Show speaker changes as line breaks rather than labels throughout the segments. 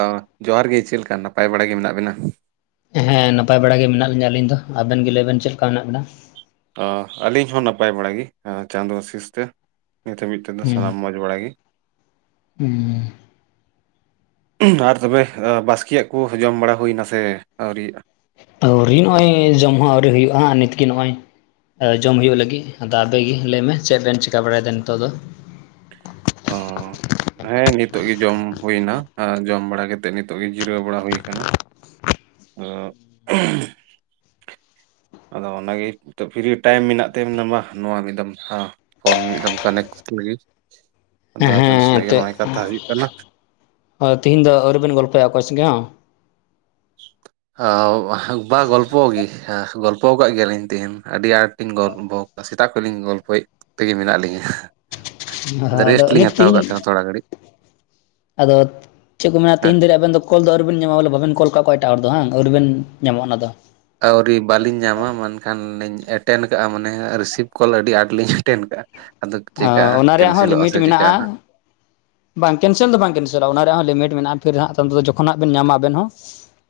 ᱚ ᱡᱚᱦᱟᱨ ᱜᱮ, ᱪᱮᱫ ᱞᱮᱠᱟ ᱱᱟᱯᱟᱭ ᱵᱟᱲᱟ ᱜᱮ ᱢᱮᱱᱟᱜ ᱵᱮᱱᱟ?
ᱦᱮᱸ, ᱱᱟᱯᱟᱭ ᱵᱟᱲᱟ ᱜᱮ ᱢᱮᱱᱟᱜ ᱞᱤᱧᱟ ᱟᱹᱞᱤᱧ ᱫᱚ, ᱟᱵᱮᱱ ᱜᱮ ᱞᱟᱹᱭᱵᱮᱱ ᱪᱮᱫ ᱞᱮᱠᱟ ᱢᱮᱱᱟᱜ ᱵᱮᱱᱟ?
ᱛᱚ ᱟᱹᱞᱤᱧ ᱦᱚᱸ ᱱᱟᱯᱟᱭ ᱵᱟᱲᱟᱜᱤ ᱪᱟᱸᱫᱚ ᱟᱹᱥᱤᱥ ᱛᱮ, ᱱᱤᱛ ᱦᱟᱹᱵᱤᱡ ᱛᱮᱫᱚ ᱥᱟᱱᱟᱢ
ᱦᱩᱸ
ᱢᱚᱸᱡᱽ ᱵᱟᱲᱟᱜ ᱜᱮ᱾
ᱦᱩᱸ᱾
ᱟᱨ ᱛᱚᱵᱮ ᱵᱟᱥᱠᱮᱭᱟᱜ ᱠᱚ ᱡᱚᱢ ᱵᱟᱲᱟ ᱦᱩᱭᱱᱟ ᱥᱮ ᱟᱹᱣᱨᱤᱭᱟᱜ-ᱟ?
ᱟᱹᱣᱨᱤ ᱱᱚᱜᱼᱚᱭ ᱡᱚᱢ ᱦᱚᱸ ᱟᱹᱣᱨᱤ ᱦᱩᱭᱩᱜᱼᱟ ᱦᱟᱸᱜ ᱱᱤᱛᱜᱮ ᱱᱚᱜᱼᱚᱭ, ᱡᱚᱢ ᱦᱩᱭᱩᱜ ᱞᱟᱹᱜᱤᱫ, ᱟᱫᱚ ᱟᱵᱮᱜᱤ ᱞᱟᱹᱭᱢᱮ ᱪᱮᱫ ᱵᱮᱱ ᱪᱤᱠᱟ ᱵᱟᱲᱟᱭᱮᱫᱟ ᱱᱤᱛᱚᱜ ᱫᱚ?
ᱚᱸ ᱦᱮᱸ ᱱᱤᱛᱚᱜ ᱜᱮ ᱡᱚᱢ ᱦᱩᱭᱱᱟ ᱟᱨ ᱡᱚᱢ ᱵᱟᱲᱟ ᱠᱟᱛᱮᱜ ᱱᱤᱛᱚᱜ ᱜᱮ ᱡᱤᱨᱟᱹᱣ ᱵᱟᱲᱟ ᱦᱩᱭ ᱟᱠᱟᱱᱟ᱾ ᱚ ᱦᱩᱸ ᱟᱫᱚ ᱚᱱᱟᱜᱮ, ᱱᱤᱛᱚᱜ ᱯᱷᱨᱤ ᱴᱟᱭᱤᱢ ᱢᱮᱱᱟᱜ ᱛᱮ ᱢᱟ ᱱᱚᱣᱟ ᱢᱤᱫ ᱫᱚᱢ ᱦᱟ, ᱯᱷᱳᱱ ᱢᱤᱫ ᱫᱷᱚᱢ ᱠᱟᱱᱮᱠᱥᱴ ᱞᱮᱜᱮ, ᱟᱫᱚ ᱟᱵᱮᱱ
ᱦᱮᱸ
ᱥᱟᱞᱟᱜ ᱜᱮ ᱱᱚᱜ-ᱚᱭ ᱠᱟᱛᱷᱟ ᱦᱩᱭᱩᱜ ᱠᱟᱱᱟ᱾
ᱦᱳᱭ, ᱛᱤᱦᱤᱧ ᱫᱚ ᱟᱹᱣᱨᱤ ᱵᱮᱱ ᱜᱚᱞᱯᱷᱚᱭᱟ ᱚᱠᱚᱭ ᱥᱚᱸᱜᱮᱜ ᱦᱚᱸ?
ᱟᱣ ᱵᱟ ᱜᱚᱞᱯᱚ ᱜᱤ ᱦᱟ ᱜᱚᱞᱯ ᱜᱚ ᱠᱟᱜ ᱜᱮᱭᱟᱞᱤᱧ ᱛᱮᱦᱮᱧ ᱟᱹᱰᱤ ᱟᱸᱴᱤ ᱞᱤᱧ ᱜᱚᱞᱵᱚᱠᱟᱜ-ᱟ ᱥᱮᱛᱟᱜ ᱠᱷᱚᱡ ᱞᱤᱧ ᱜᱚᱞᱯᱷᱚᱭᱮᱫ ᱛᱮᱜᱮ ᱢᱮᱱᱟᱜ ᱞᱮᱤᱧᱟᱹ᱾
ᱦᱟᱦᱟ ᱟᱫᱚ ᱩᱱᱤ ᱛᱤᱦᱤᱧ,
ᱛᱷᱚᱲᱟ ᱜᱷᱟᱹᱲᱤᱡ
ᱟᱫᱚ ᱪᱮᱫ ᱠᱚ ᱢᱮᱱᱟ
ᱦᱮᱸ
ᱛᱤᱦᱤᱧ ᱫᱷᱟᱹᱨᱤᱜ ᱟᱵᱮᱱ ᱫᱚ ᱠᱚᱞ ᱫᱚ ᱟᱹᱣᱨᱤᱵᱮᱱ ᱧᱟᱢᱟ ᱵᱚᱞᱮ ᱵᱟᱵᱮᱱ ᱠᱚᱞ ᱠᱟᱜ ᱠᱚᱣᱟ ᱮᱴᱟᱜ ᱦᱚᱲ ᱫᱚ ᱦᱟᱝ ᱟᱹᱣᱨᱤᱵᱮᱱ ᱧᱟᱢᱚᱜ-ᱟ ᱚᱱᱟ ᱫᱚ?
ᱟᱹᱣᱨᱤ ᱵᱟᱞᱤᱧ ᱧᱟᱢᱟ ᱢᱮᱱᱠᱷᱟᱱ ᱞᱤᱧ ᱮᱴᱮᱱ ᱠᱟᱜᱼᱟ ᱢᱟᱱᱮ ᱨᱤᱥᱤᱵᱷ ᱠᱚᱞ ᱟᱹᱰᱤ ᱟᱸᱴ ᱞᱤᱧ ᱮᱴᱮᱱ ᱠᱟᱜᱼᱟ᱾ ᱟᱫᱚᱠ ᱪᱮᱠᱟ ᱦᱟᱸᱜ
ᱚᱱᱟ ᱨᱮᱭᱟᱜ ᱦᱚᱸ
ᱠᱮᱱᱥᱮᱞᱚᱜᱼᱟ
ᱞᱤᱢᱤᱴ
ᱥᱮ
ᱢᱮᱱᱟᱜᱼᱟ
ᱪᱤᱠᱟᱹᱜ-ᱟ ᱦᱟᱸᱜ?
[inaudible] ᱵᱟᱝ ᱠᱮᱱᱥᱮᱞ ᱫᱚ ᱵᱟᱝ ᱠᱮᱱᱥᱤᱮᱞᱚᱜᱼᱟ ᱚᱱᱟ ᱨᱮᱭᱟᱜ ᱞᱤᱢᱤᱴ ᱢᱮᱱᱟᱜᱼᱟ ᱯᱷᱤᱨ ᱛᱟᱭᱚᱢ ᱛᱚ ᱡᱚᱠᱷᱚᱱ ᱵᱮᱱ ᱧᱟᱢᱟ ᱟᱵᱮᱱ ᱦᱚᱸ᱾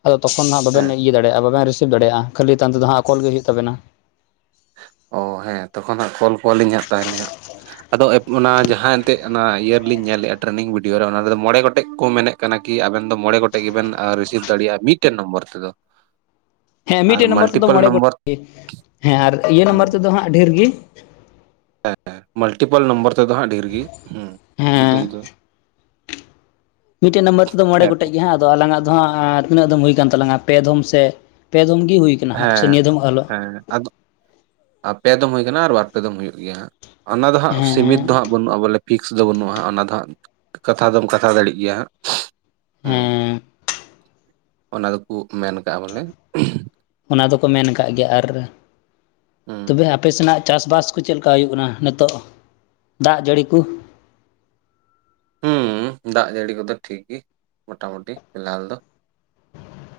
ᱟᱫᱚ ᱛᱚᱠᱷᱚᱱ ᱦᱟᱸᱜ
ᱦᱮᱸ
ᱵᱟᱵᱮᱱ ᱤᱭᱟᱹ ᱫᱟᱲᱮᱭᱟᱜᱼᱟ ᱵᱟᱵᱮᱱ ᱨᱤᱥᱤᱵ ᱫᱟᱲᱮᱭᱟᱜᱼᱟ ᱠᱷᱟᱹᱞᱤ ᱛᱟᱭᱚᱢ ᱛᱮᱫᱚ ᱦᱟᱸᱜ ᱠᱚᱞ ᱜᱮ ᱦᱩᱭᱩᱜ ᱛᱟᱵᱮᱱᱟ᱾
ᱚ ᱦᱮᱸ ᱛᱚᱠᱷᱚᱱ ᱦᱟᱸᱜ ᱠᱚᱞ ᱠᱚᱣᱟᱞᱤᱧ ᱦᱟᱸᱜ ᱛᱟᱦᱚᱞᱮ ᱦᱟᱸᱜ, ᱟᱫᱚ ᱚᱱᱟ ᱡᱟᱦᱟᱸ ᱮᱱᱛᱮᱫ ᱚᱱᱟ ᱤᱭᱟᱹ ᱨᱮᱞᱤᱧ ᱧᱮᱞ ᱞᱮᱫᱼᱟ ᱴᱨᱮᱱᱤᱝ ᱵᱷᱤᱰᱤᱭᱳ ᱨᱮ ᱚᱱᱟ ᱨᱮᱫᱚ ᱢᱚᱬᱮ ᱜᱚᱴᱮᱜ ᱠᱚ ᱢᱮᱱᱮᱜ ᱠᱟᱱᱟ ᱠᱤ ᱟᱵᱮᱱ ᱫᱚ ᱢᱚᱬᱮ ᱜᱚᱴᱮᱜ ᱜᱮᱵᱮᱱ ᱨᱤᱥᱤᱵᱷ ᱫᱟᱲᱮᱭᱟᱜᱼᱟ ᱢᱤᱫᱴᱮᱱ ᱱᱚᱢᱵᱚᱨ ᱛᱮᱫᱚ᱾
[inaudible] ᱦᱮᱸ
ᱟᱨ
ᱢᱤᱫᱴᱮᱡ ᱱᱟᱢᱵᱟᱨ ᱛᱮᱫᱚ
ᱢᱟᱞᱴᱤᱯᱮᱞ
ᱢᱚᱬᱮ
ᱱᱚᱢᱵᱚᱨ
ᱜᱚᱴᱮᱡ ᱜᱮ ᱦᱮᱸ ᱟᱨ ᱤᱭᱟᱹ ᱱᱟᱢᱵᱟᱨ ᱛᱮᱫᱚ ᱦᱟᱸᱜ ᱰᱷᱚᱨ ᱜᱤ᱾
ᱦᱮᱸ ᱢᱟᱞᱴᱤᱯᱟᱞ ᱱᱚᱢᱵᱚᱨ ᱛᱮᱫᱚ ᱦᱟᱸᱜ ᱰᱷᱤᱨ ᱜᱤ ᱦᱮᱸ ᱡᱩᱫᱟᱹ
ᱦᱮᱸ
ᱡᱩᱫᱟᱹ᱾
ᱢᱤᱫᱴᱮᱜ ᱱᱟᱢᱵᱟᱨ ᱛᱚᱫᱚ ᱢᱚᱬᱮ
ᱦᱮᱸᱛᱚ
ᱜᱚᱴᱮᱡ ᱜᱮ ᱦᱟᱸᱜ᱾ ᱛᱚ ᱟᱞᱟᱝᱟᱜ ᱫᱚ ᱦᱟᱸᱜ ᱛᱤᱱᱟᱹᱜ ᱫᱚᱢ ᱦᱩᱭ ᱠᱟᱱ ᱛᱟᱞᱟᱝᱟ ᱯᱮ ᱫᱷᱚᱢ ᱥᱮ ᱯᱮ ᱫᱷᱚᱢ ᱜᱮ ᱦᱩᱭ, ᱠᱟᱱᱟᱦᱟᱸᱜ ᱯᱟᱥᱮᱡ
ᱦᱮᱸ
ᱱᱤᱭᱟᱹ ᱫᱚᱢ ᱟᱞᱳ᱾
ᱦᱮᱸ ᱟᱫᱚ? ᱯᱮ ᱫᱚᱢ ᱦᱩᱭ ᱠᱟᱱᱟ ᱟᱨ ᱵᱟᱨ ᱯᱮ ᱫᱚᱢ ᱦᱩᱭᱩᱜ ᱜᱮᱭᱟ ᱦᱟᱸᱜ ᱚᱱᱟ ᱫᱚ ᱦᱟᱸᱜ ᱥᱤᱢᱤᱛ
ᱦᱮᱸ
ᱫᱚ ᱦᱟᱸᱜ ᱵᱟᱹᱱᱩᱜᱼᱟ ᱵᱚᱞᱮ ᱯᱷᱤᱠᱥ ᱫᱚ ᱵᱟᱹᱱᱩᱜᱼᱟ ᱚᱱᱟ ᱫᱚ ᱦᱟᱸᱜ ᱠᱟᱛᱷᱟ ᱫᱚᱢ ᱠᱟᱛᱷᱟ ᱫᱟᱲᱮᱜ ᱜᱮᱭᱟ ᱦᱟᱸᱜ᱾ ᱦᱩᱸ
ᱦᱮᱸ
ᱚᱱᱟ ᱫᱚᱠᱩ ᱢᱮᱱ ᱠᱟᱜᱼᱟ ᱵᱚᱞᱮ,
ᱚᱱᱟ ᱫᱚᱠᱚ ᱢᱮᱱ ᱟᱠᱟᱜ ᱜᱮᱭᱟ ᱟᱨ
ᱦᱩᱸ
ᱛᱚᱵᱮ ᱟᱯᱮ ᱥᱮᱱᱟᱜ ᱪᱟᱥᱵᱟᱥ, ᱠᱳ ᱪᱮᱫ ᱞᱮᱠᱟ ᱦᱩᱭᱩᱜ ᱠᱟᱱᱟ ᱱᱤᱛᱚᱜ ᱫᱟᱜᱽ ᱡᱟᱹᱲᱤ ᱠᱚ᱾
ᱦᱩᱸ ᱫᱟᱜᱽ ᱡᱟᱹᱲᱤ ᱠᱚᱫᱚ ᱴᱷᱤᱠ ᱜᱤ ᱢᱚᱴᱟᱢᱩᱴᱤ ᱯᱷᱤᱞᱦᱟᱞ ᱫᱚ᱾